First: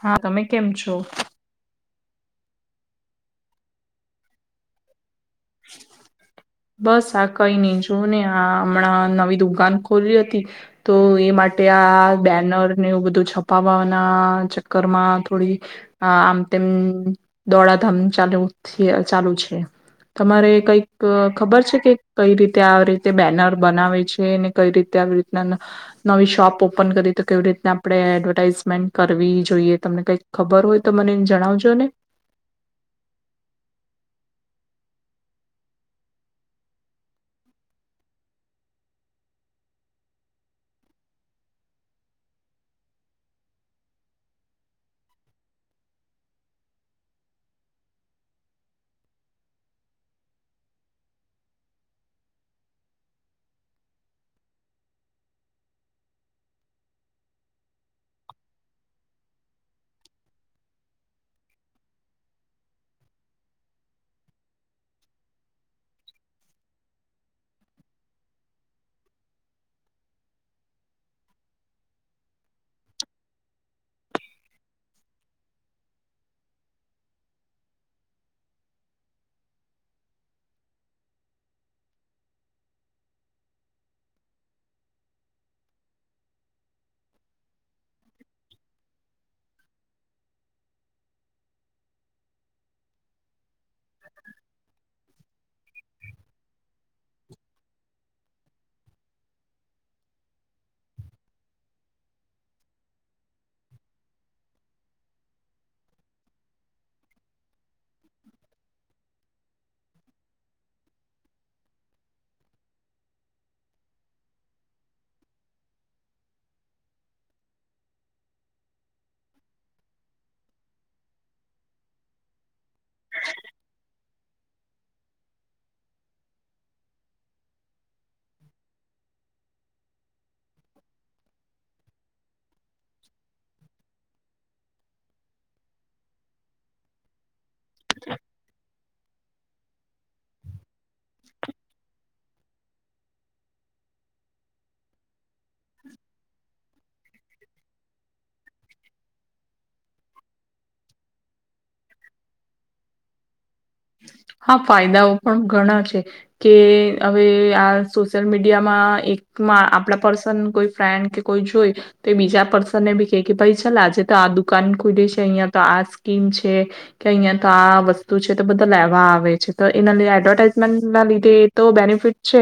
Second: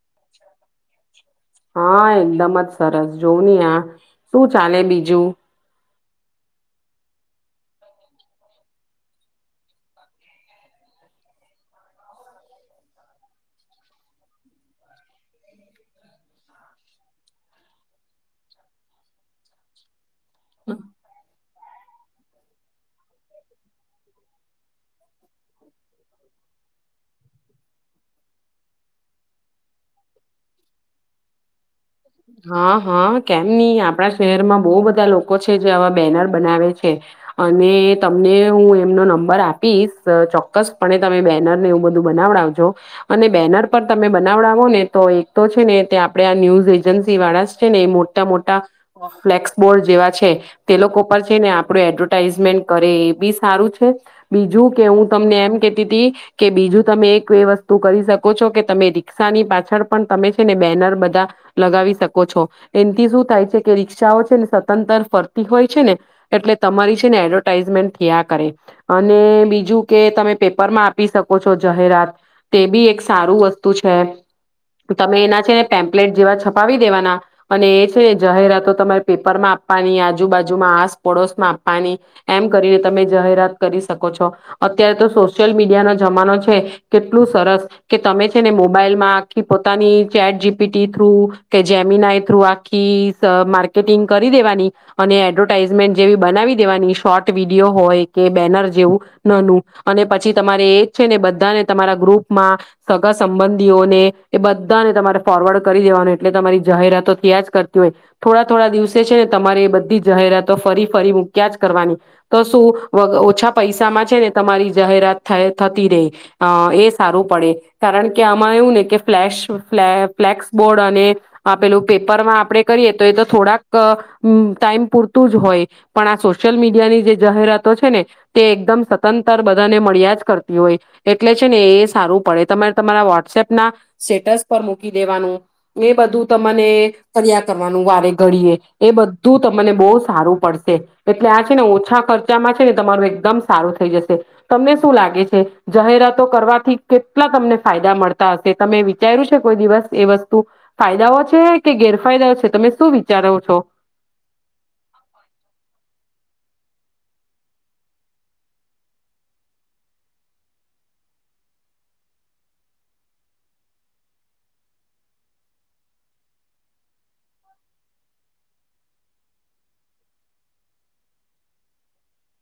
હા તમે કેમ છો. હા એકદમ જ સરસ જોવું હી આ શું ચાલે બીજું. બસ આ કઈ નહી જો ને આ હમણાં નવી દુકાન ખોલી હતી તો એ માટે આ બેનરને બધું છપાવવાના ચક્કરમાં થોડી આમ તેમ દોડાધામ ચાલુ ચાલુ છે. તમારે કઈક. ખબર છે કે કઈ રીતે આ રીતે બેનર બનાવે છે ને કઈ રીતે આવી રીતના નવી શોપ ઓપન કરી તો કેવી રીતના આપણે એડવર્ટાાઈઝમેન્ટ કરવી જોઈએ તમને કઈક ખબર હોય તો મને જણાવજો ને. હા હા કેમ નહી આપણા શહેરમાં બહુ બધા લોકો છે જે આવા બેનર બનાવે છે અને તમને હું એમનો નંબર આપીશ ચોક્કસપણે તમે બેનર ને એવું બધું બનાવડાવજો અને બેનર પર તમે બનાવડાવો ને તો એક તો છે ને તે આપે આ ન્યૂઝ. એજન્સી વાળા છે ને એ મોટા મોટા ફ્લેક્સ બોર્ડ જેવા છે તે લોકો પર છે ને આપડું એડવર્ટાઈઝમેન્ટ કરે એ બી સારું છે બીજું કે હું તમને એમ કેતી હતી કે બીજું તમે એક એ વસ્તુ કરી શકો છો કે તમે રિક્ષા ની પાછળ પણ તમે છે ને બેનર બધા. લગાવી શકો છો એનાથી શું થાય છે કે રિક્ષાઓ છે ને સતંતર ફરતી હોય છે ને એટલે તમારી છે ને એડવર્ટાઈઝમેન્ટ થયા કરે અને બીજું કે તમે પેપરમાં આપી શકો છો જાહેરાત તે બી એક સારું વસ્તુ છે તમે એના છે ને પેમ્પલેટ જેવા છ. પાવી દેવાના અને એ છે જાહેરાતો તમારે પેપરમાં આપવાની આજુબાજુમાં આસપડોશમાં આપવાની એમ કરીને તમે જાહેરાત કરી શકો છો અત્યારે તો સોશિયલ મીડિયાનો જમાનો છે કેટલું સરસ કે તમે છે ને મોબાઈલમાં આખી પોતાની ચેટ જીપીટી થ્રુ. કે જમીન આ થ્રુ આખીટ. કેટિંગ કરી દેવાની અને એડ્રો. ટઇઝમેન્ટ જેવી બનાવી દેવાની શોર્ટ વિડીયો હોય કે બેનર જેવું નાનું અને પછી તમારે એ જ છે ને બધાને તમારા ગ્રુપમાં સગા સંબંધીઓને એ બધાને તમારે ફોરવર્ડ કરી દેવાનું. એટલે તમારી જાહેરાતો થયા જ કરતી હોય થોડા થોડા દિવસે છે ને તમારે એ બધી જાહેરાતો ફરી ફરી મૂક્યા જ કરવાની તો શું ઓછા પૈસામાં છે ને તમારી જાહેરાત થ થતી રહી એ સારું પડે કારણ કે આમાં એવું ને કે ફ્લેશ ફલે ફ્લેક્સ બોર્ડ અને. આ પેલું પેપરમાં આપણેે કરીએ તો એ તો થોડાક ટાઈમ પૂરતું જ હોય પણ આ સોશિયલ મીડિયાની જે જાહેરાતો છે ને તે એકદમ સતંતર બધાને મળ્યા જ કરતી હોય એટલે છે ને એ સારું પડે તમારે તમારા વોટ્સએપ ના સ્ટેટસ પર મૂકી દેવાનું. મે બધું તને ફ. કરવાનું વારે ઘડીએ. એ બધું તમને બહુ સારું પડશે. એટલે આ છે ને ઓછા ખર્ચ. છે ને તમારું એકદમ સારું થઈ જશે તમને શું લાગે છે. જાહેરાતો કરવાથી. કેટલા તમને ફાયદા મળતા હશે તમે વિચાર્યું છે કોઈ દિવસ એ વસ્તુ. ફાયદાઓ છે કે ગેરફાયદાઓ છે તમે શું વિચારો છો. હા ફાયદાઓ પણ ઘણા છે કે. હવે આ સોશિયલ મીડિયામાં એક આપડા પર્સન કોઈ ફ્રેન્ડ કે કોઈ જોય તો એ બીજા પર્સનને બી કે ભાઈ ચાલ આજે તો આ દુકાન ખુલી છે અહિયાં તો આ સ્કીમ છે કે અહિયાં તો આ વસ્તુ છે. બધ લેવા આવે છે તો એના લ એડવર્ટાઈઝમેન્ટ ના લીધે એ તો બેનિફિટ છે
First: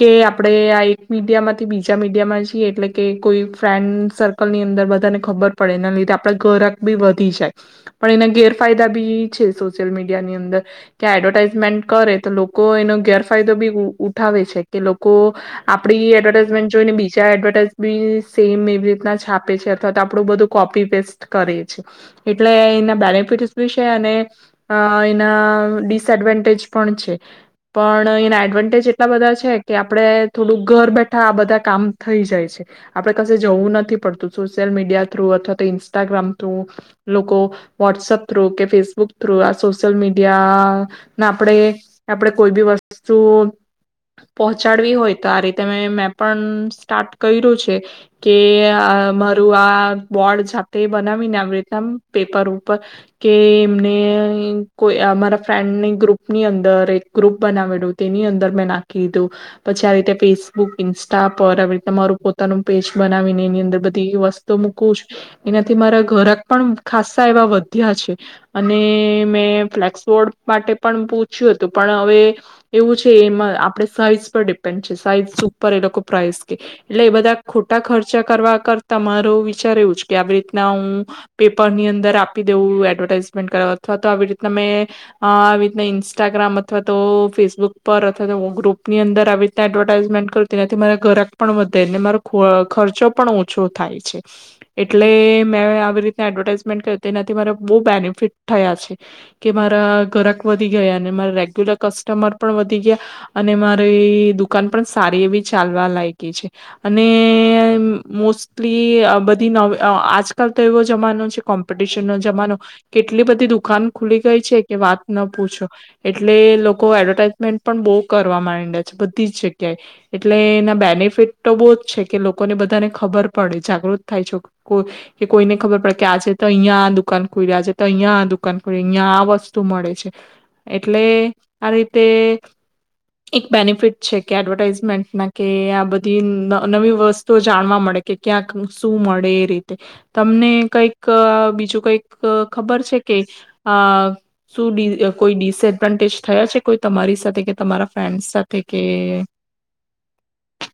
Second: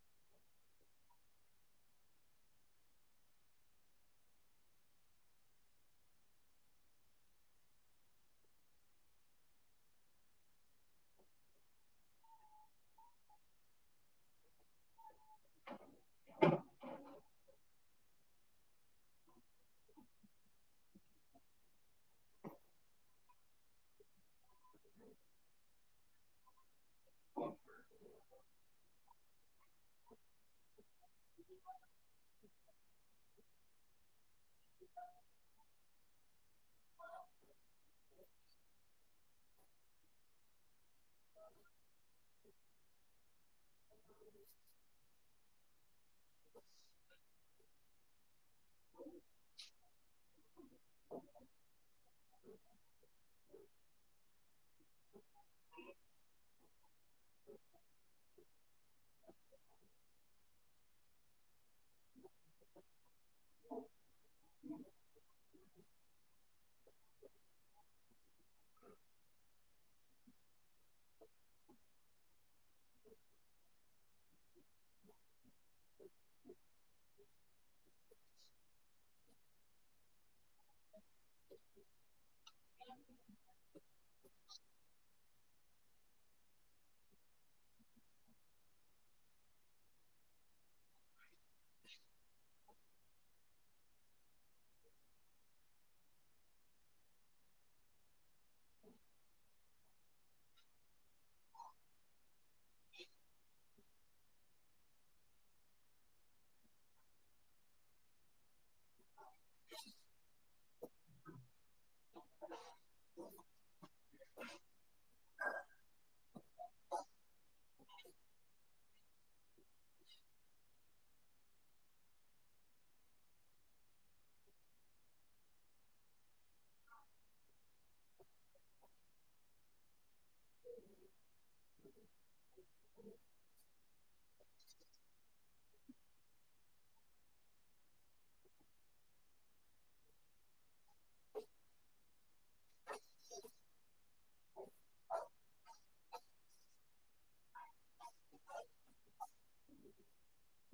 કે આપણે આ એક મીડિયામાંથી બીજા મીડિયામાં જીએ એટલે કે કોઈ ફ્રેન્ડ સર્કલની અંદર બધાને ખબર પડે એના લીધે આપણે ઘરક બી વધી જાય પણ એના ગેરફાયદા બી છે સોશિયલ મીડ. િયાની અંદર કે એડવર્ટાાઈઝમેન્ટ કરે તો લોકો એનો ગેરફાયદો બી ઉઠાવે છે કે લોકો આપડી એડવર્ટાઈઝમેન્ટ જોઈને બીજા એડવર્ટાઈઝ બી સેમ એવી રીતના છાપે છે અથવા તો આપણું બધું કોપી પેસ્ટ કરીે છે એટલે એના બેનિફિટસ બી છે અને. અ એના ડિસએડવાન્ટેજ પણ છે પણ એના એડવાન્ટેજ એટલા બધા છે કે આપડે થોડુંક ઘર બેઠ. આ બધા કામ થઈ જાય છે આપડે ક જવું નથી પડતું સોશિયલ મીડિયા થ્રુ અથવા તો ઇન્સ્ટાગ્રામ થ્રુ લોકો વોટ્સઅપ થ્રુ કે ફેસબુક થુ. Social media. નાને આપણેે આપડે કોઈ બી વસ્તુ. સ. પહોંચાડવી હોય તો આ રીતે મે મેં પણ સ્ટાર્ટ કર્યું છે કે મારું આ બોર્ડ જાતે બનાવીને આવી રીતેમ પેપર ઉપર કે એમને. મારા ફ્રેન્ડની ગ્રુપ ની અંદર એક ગ્રુપ બનાવેડું તેની અંદર મેં નાખ કીધું પછી આ રીતે ફેસબુક ઈન્સ્ટા પર આવી રીતે મારું પોતાનું પેજ બનાવીને એની અંદર બધી વસ્તુ મૂકું છું એનાથી મારા ઘરાક પણ ખસ્ાસસા એવા વધ્યા છે અને મેં ફ્લેક્સ બોર્ડ માટે પણ પૂછ્યું હતું પણ હવે એવું છે એમાં આપણે સાઈઝ પર ડિપેન્ડ છે સાઈઝ શ પર એ લોકો પ્રઇસ કે એટલે એ બધા ખોટા ખર્ચા કરવા કર તમારો વિચાર્યુંજ કે આવેક ના હું પેપર ની અંદર આપી દેઉું એડવર્ટાઈઝમેન્ટ કરવા આવી રીતના મેં આહ આવી રીતના ઇન્સ્ટાગ્રામ અથવા તો ફેસબુક પર અથવા તો ગ્રુપની અંદર આવી રીતના એડવર્ટાઝમેન્ટ કર્યું તેનાથી મારા ઘરાક પણ વધેને મારો ખો-ખર્ચો પણ ઓછો થાય છે. એટલે મેં આવી રીતના એડવર્ટાઈઝમેન્ટ કર્યું તેનાથી મારે બહુ બેનિફિટ થયા છે. કે મારા ગરક વધી ગયા ને માર રેગ્યુલર કસ્ટમર પણ વધી ગયા અને મારે થી દુકાન પણ સારી એવી ચાલવા લાય છે અને મોસ્ટ ધી અહ બધી નોવ આહ આજકાલ તો એવોજ જમાનો છે કોમ્પિટિશન નો જમાનો એટલી બધી દુકાન ખુલી ગઈ છે કે વાત ન પૂછો. એટલે લોકો એડવર્ટાઈઝમેન્ટ પણ બહુ કરવા માંડ્યા છે બધી જ જગ્યાએ. એટલે એના બેનિફિટ તો બહુજ છે. કે લોકોને બધાને ખબર પડે જાગૃત થાય છે કો કે કોઈને ખબર પડે કે આ છે તો અહીયાં દુકાન ખુલ્યા છે. તો અહિયાં આ દુકાન ખુલે અહિયાં આ વસ્તુ મળે છે. એટલે આ રીતે એક બેનિફિટ છે કે એડવર્ટાઈઝમેન્ટના કે આ બધ ધી ન-નવી વસ્તુઓ જાણવા મળે કે ક્યાંક શું મળે એ રીતે તમને કંઈક બીજું કઈક ખબર છે કે આહ શું ડિ કોઈ ડિસએડવાન્ટેજ થયા છે કોઈ તમારી સાથે કે તમારા ફ્રેન્ડ્સ સાથે કે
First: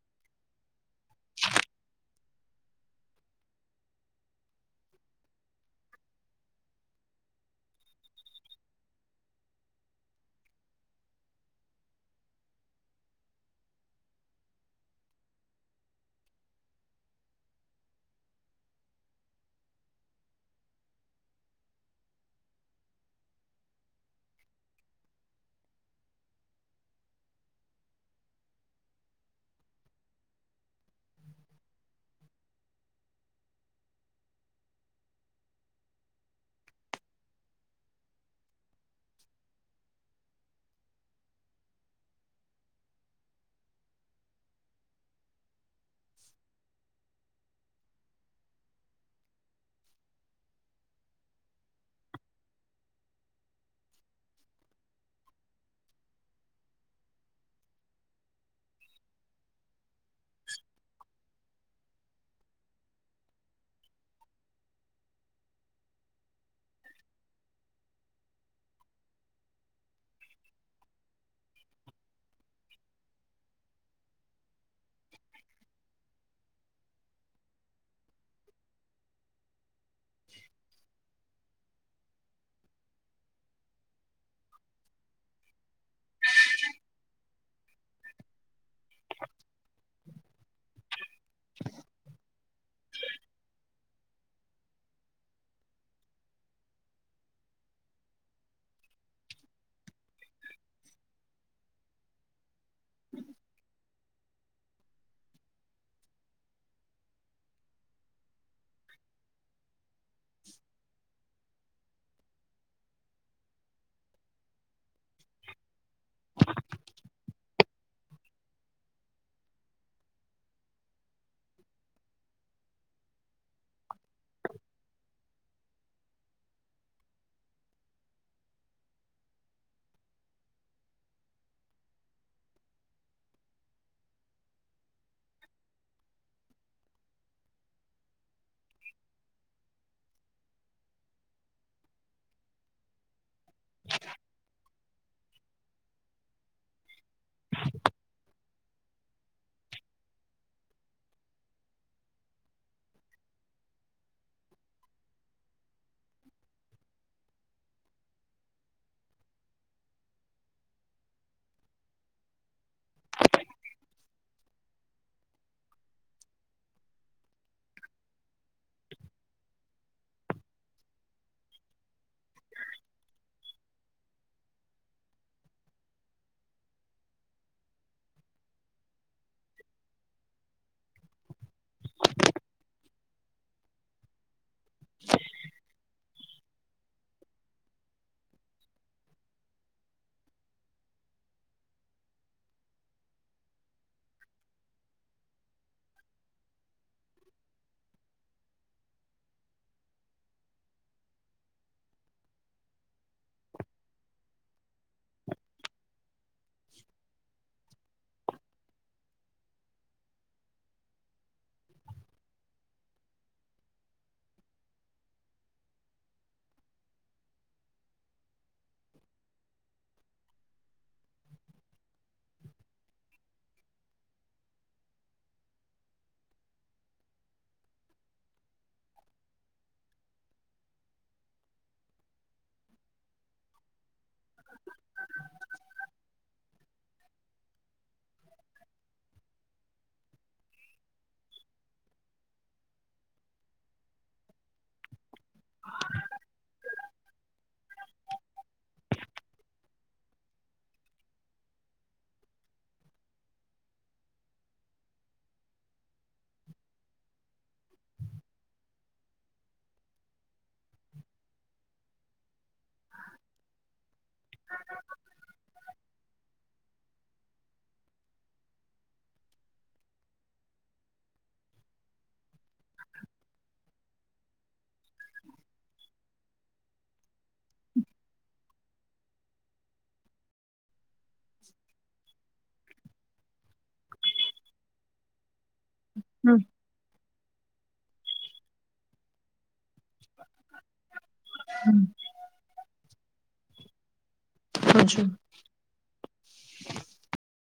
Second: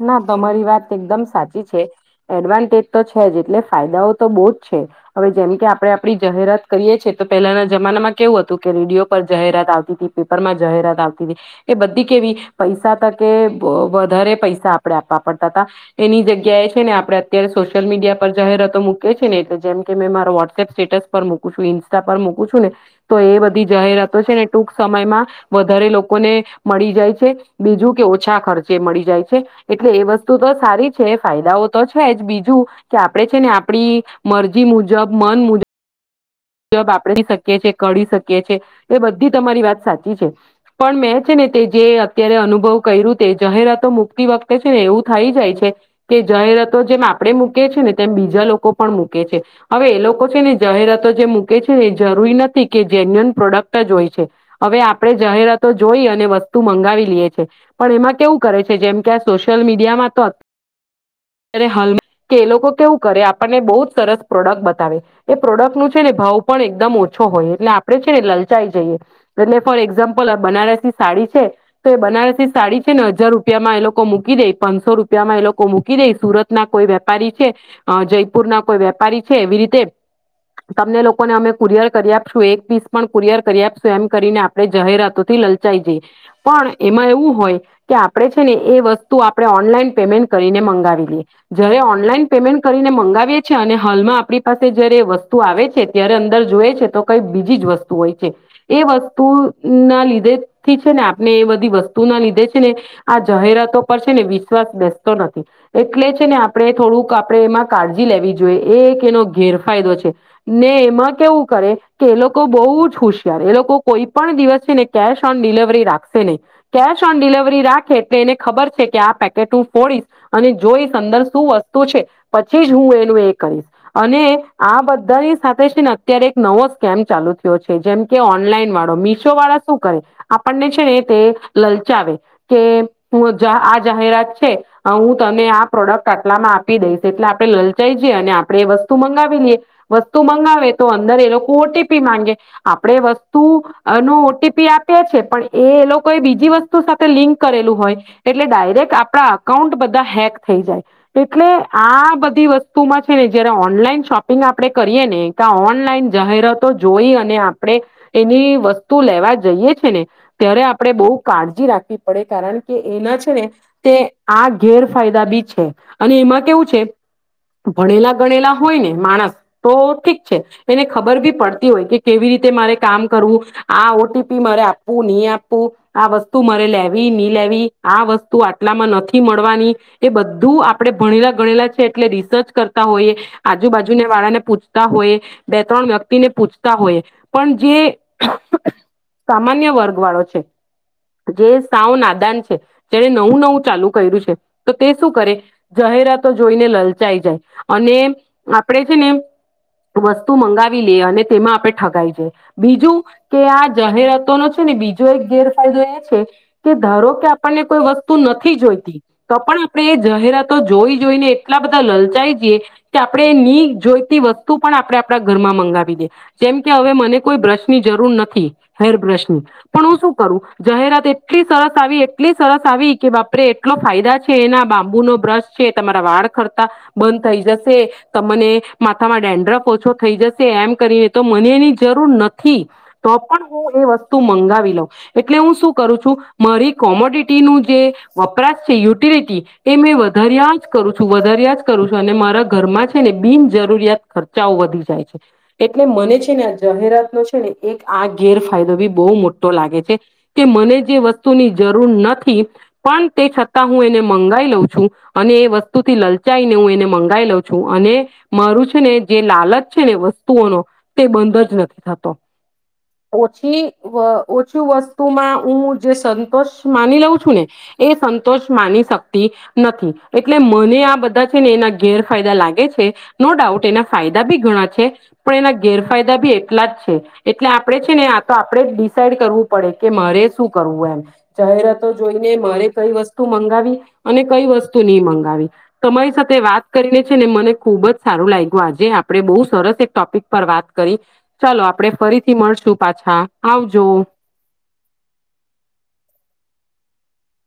ના તમારી વાત એકદમ સાચી છે. એડવાન્ટેજ તો છે જ એટલે ફાયદાઓ તો બહુજ છે. હવે જેમ કે આપણે આપડી જાહેરાત કરીએ છીએ તો પહેલાના જમાનામાં કેવું હતું કે રેડિયો પર જાહેરાત આવતી તી, પેપરમાં જાહેરાત આવતી તી એ બધી કેવી પૈસા તા કે વધારે વ પૈસા આપડે આપવા પડતા તા એની જગ્યાએ છે ને આપણે અત્યારે સોશિયલ મીડિયા પર જાહેરાતો મૂકીએ છે ને એટલે જેમ કે મેં મારો વોટ્સપ સ્ટેટસ પર મૂકું છું ઇન્સ્ટા પર મૂકું છું ને તો એ બધી જાહેરાતો છે ને ટૂંક સમયમાં વધારે લોકોને મળી જાય છે બીજું કે ઓછા ખર્ચે મળી જાય છે એટલે એ વસ્તુ તો સારી છે ફાયદાઓ તો છે જ બીજું કે આપણે છે ને આપણી મરજી મુજબ મન મુજબજ આપડી શકીએ છે કરી શકીએ. એ બધી તમારી વાત સાચી છે. પણ મેં છે ને તે જે અત્યારે અનુભવ કર્યું તે જાહેરાતો મુૂકતી વખતે છે ને એવું થઈ જાય છે કે જાહેરાતો જેમ આપણે મૂકે છે ને તેમ બીજા લોકો પણ મૂકે છે. હવે એ લોકો છે ને જાહેરાતો જેમ મૂકે છે ને એ જરૂરી નથી કે જેન્યુન પ્રોડક્ટ જ હોય છે. હવે આપણે જાહેરાતો જોઈ અને વસ્તુ મંગાવી લિયે છે. પણ એમાં કેવું કરે છે જેમ કે આ સોશિયલ મીડિયામાં તો તારે હાલ કે એ લોકો કેવું કરે આપણને બહુજ સરસ પ્રોડક્ટ બતાવે. એ પ્રોડક્ટ નું છે ને ભાવ પણ એકદમ ઓછો હોય એટલે આપડણે છે ને લલચાઈ જઈએ. એટલે ફોર એક્ઝામ્પલ બનારસી સાડી છે તો એ બનારસી સાડી છે ને હજાર રૂપિયામાં એ લોકો મૂકી દે પાંચસો રૂપિયામાં એ લોકો મૂકી દે સુરત ના કોઈ વેપારી છે અહ જયપુર ના કોઈ વેપારી છે એવી રીતે તમને લોકોને અમે કુરયર કરી આપશું એક પીસ પણ કુરયર કરી આપશું એમ કરીને આપણે જાહેરાતોથી લલચાઈ જઈ. પણ એમાં એવું હોય કે આપણે છે ને એ વસ્તુ આપણે ઓનલાઈન પેમેન્ટ કરીને મંગાવી લઈએ. જયારે ઓનલાઈન પેમેન્ટ કરીને મંગાવીએ છેએ અને હાલમાં આપણી પાસે જયારે વસ્તુ આવે છે ત્યારે અંદર જોઈએ છે તો કઈ બીજી જ વસ્તુ હોય છે. એ વસ્તુ ના લીધે થી છે ને આપ એ બધી વસ્તુઓ ના લીધેજ છે ને આ જાહેરાતો પર છે ને વિશ્વાસ બેસતો નથી. એટલે છે ને આપણે થોડુંક આપણે એમાં કાળજી લેવી જોઈએ એ એક એનો ગેરફાયદો છે. ને એમાં કેવું કરે કે એ લોકો બહુજ હોુશિયાર એ લોકો કોઈ પણ દિવસ છે ને કેશ ઓન ડિલવરી રાખ શે નહીં. કેશ ઓન ડિલિવરી રાખે તે એને ખબર છે કે આ પેકેટ હું ફોડીશ અને જોઈશ અંદર શું વસ્તુ છે પછી જ હું એનું એ કરીશ. અને આ બધાની સાથે છે ને અત્યારે એક નવો સ્કેમ ચાલુ થયો છે જેમ કે ઓનલાઈન વાળો. મીશો વાળા શું કરે આપણને છે ને તે લલચાવે કે હું આ જાહેરાત છે હું તને આ પ્રોડક્ટ આટલામાં આપી દઈશ એટલે આપણે લલચાઈ જ અને આપડે એ વસ્તુ મંગાવી લઈએ. વસ્તુ મંગાવે તો અંદર એ લોકો ઓ ટી પી માંગે. આપડે વસ તું અહ નો ઓ ટી પી આપ તે છે પણ એ એ લોક કોઈ બીજી વસ્તુ સાથે લિંક કરેલું હોય. એટલે ડાયરેક્ટ આપણા અકાઉન્ટ બધા હેક થઈ જાય. એટલે આ બધી વસ્તુમાં છે ને જયારે ઓનલાઈન શોપિંગ આપણે કરીએ ને કા ઓનલાઈન જાહેરાતો જોઈ અને આપણે એની વસ્તુ લેવા જઈએ છે ને ત્યારે આપ આપણે બહુ કાળજી રાખવી પડે કારણ કે એના છે ને તે આ ગેરફાયદા બી છે. અને એમાં કેવું છે ભણેલા ગણેલા હોય ને માણસ તો ઠીક છે એને ખબર બી પડતી હોય કે કેવી રીતે મારે કામ કરવું આ ઓ ટી પી મારે આપવું નહી આપ પુ આ વસ્તુ મારે લેવી ની લેવી. આ વસ્તુ આટલામાં નથી મળવાની. એ બધું આપડે ભણેલા ગણેલા છે એટલે રિસર્ચ કરતા હોઈએ આજુબાજુને વાળાને પૂછતા હોય બે ત્રણ વ્યક્તિને પૂછતા હોય. પણ જે સામાન્ય વર્ગ વાળા છે જે સાવ નાદાન છે જેને નવું નવું ચાલુ કર્યું છે તો તે શું કરે જાહેરાતો જોઈને લલચાઈ જાય અને આપણેે છે ને વસ્તુ મંગાવી લઈએ અને તેમાં આપણે ઠગાઈ જાય. બીજું કે આ જાહેરાતો નો છે ને બીજો એક ગેર ફાયદો એ છે કે ધારો કે આપણને કોઈ વસ્તુ નથી જોઈતી તો પણ આપણે એ જાહેરાતો જોઈ જોઈને એટલા બધા લલચાઈ જઈએ કે આપણે ની જોઈતી વસ્તુ પણ આપણે આપણા ઘરમાં મંગાવી દે. જેમ કે હવે મને કોઈ બ્રશ ની જરૂર નથી, હેર બ્રશની પણ હું શું કરું જાહેરાત એટલી સરસ આવી એટલી સરસ આવી કે બાપરે એટલો ફાયદા છે એના બાંબુ નો બ્રશ છે તમારા વાળ ખરતા બંધ થઈ જશે તમને માથામાં ડેન્ડ્રફ ઓછો થઈ જશે એમ કરીને તો મને એની જરૂર નથી તો પણ હું એ વસ્ત તું મંગાવી લો. હું શું કરું છું મારી કોમોડિટી નું જે વપરાશ છે યુટિલિટી, એ મેં વધાર્યા જ કરું છું, વધાર્યા જ કરું છું, અને મારા ઘરમાં છે ને બિનજરૂરિયાત ખર્ચાઓ વધી જાય છે. એટલે મને છે ને આજ જાહેરાત નો છે ને એક આ ગેરફાયદો બી બહુ મોટો લાગે છે. કે મને જે વસ્તુની જરૂર નથી પણ તે છતાં હું એને મંગાઈ લઉં છું, અને એ વસ્તુથી લલચાઈને હું એને મંગાઈ લઉં છું, અને મારું છે ને જે લાલચ છે ને વસ્તુઓનો તે બંધ જ નથી થતો. ઓછી વ ઓછું વસ સ્તુ હું જે સંતોષ માની લઉં છું ને એ સંતોષ માની શકતી નથી. એટલે મને આ બધા છે ને એના ગેરફાયદા લાગે છે, નો ડાઉટ એના ફાયદા બી ઘણા છે. પણ એના ગેરફાયદા બી એટલા જ છે. એટલે આપણે છે ને આ તો આપણેે જ ડિસાઈડ કરવું પડે કે મારે શું કરવું એમ. જાહેરાતો જોઈને મારે કઈ વસ્તુ મંગાવી અને કઈ વસ્તુ નહી મંગાવી. તમારી હમ સાથે વાત કરીને છે ને મને ખુબ જ સારું લાયગું આજે. આપડે બહુ સરસ એક ટોપિક પર વાત કરી. ચાલો આપણે હમ ફરીથી મળશું. પાછા આવજો. [unintelligible]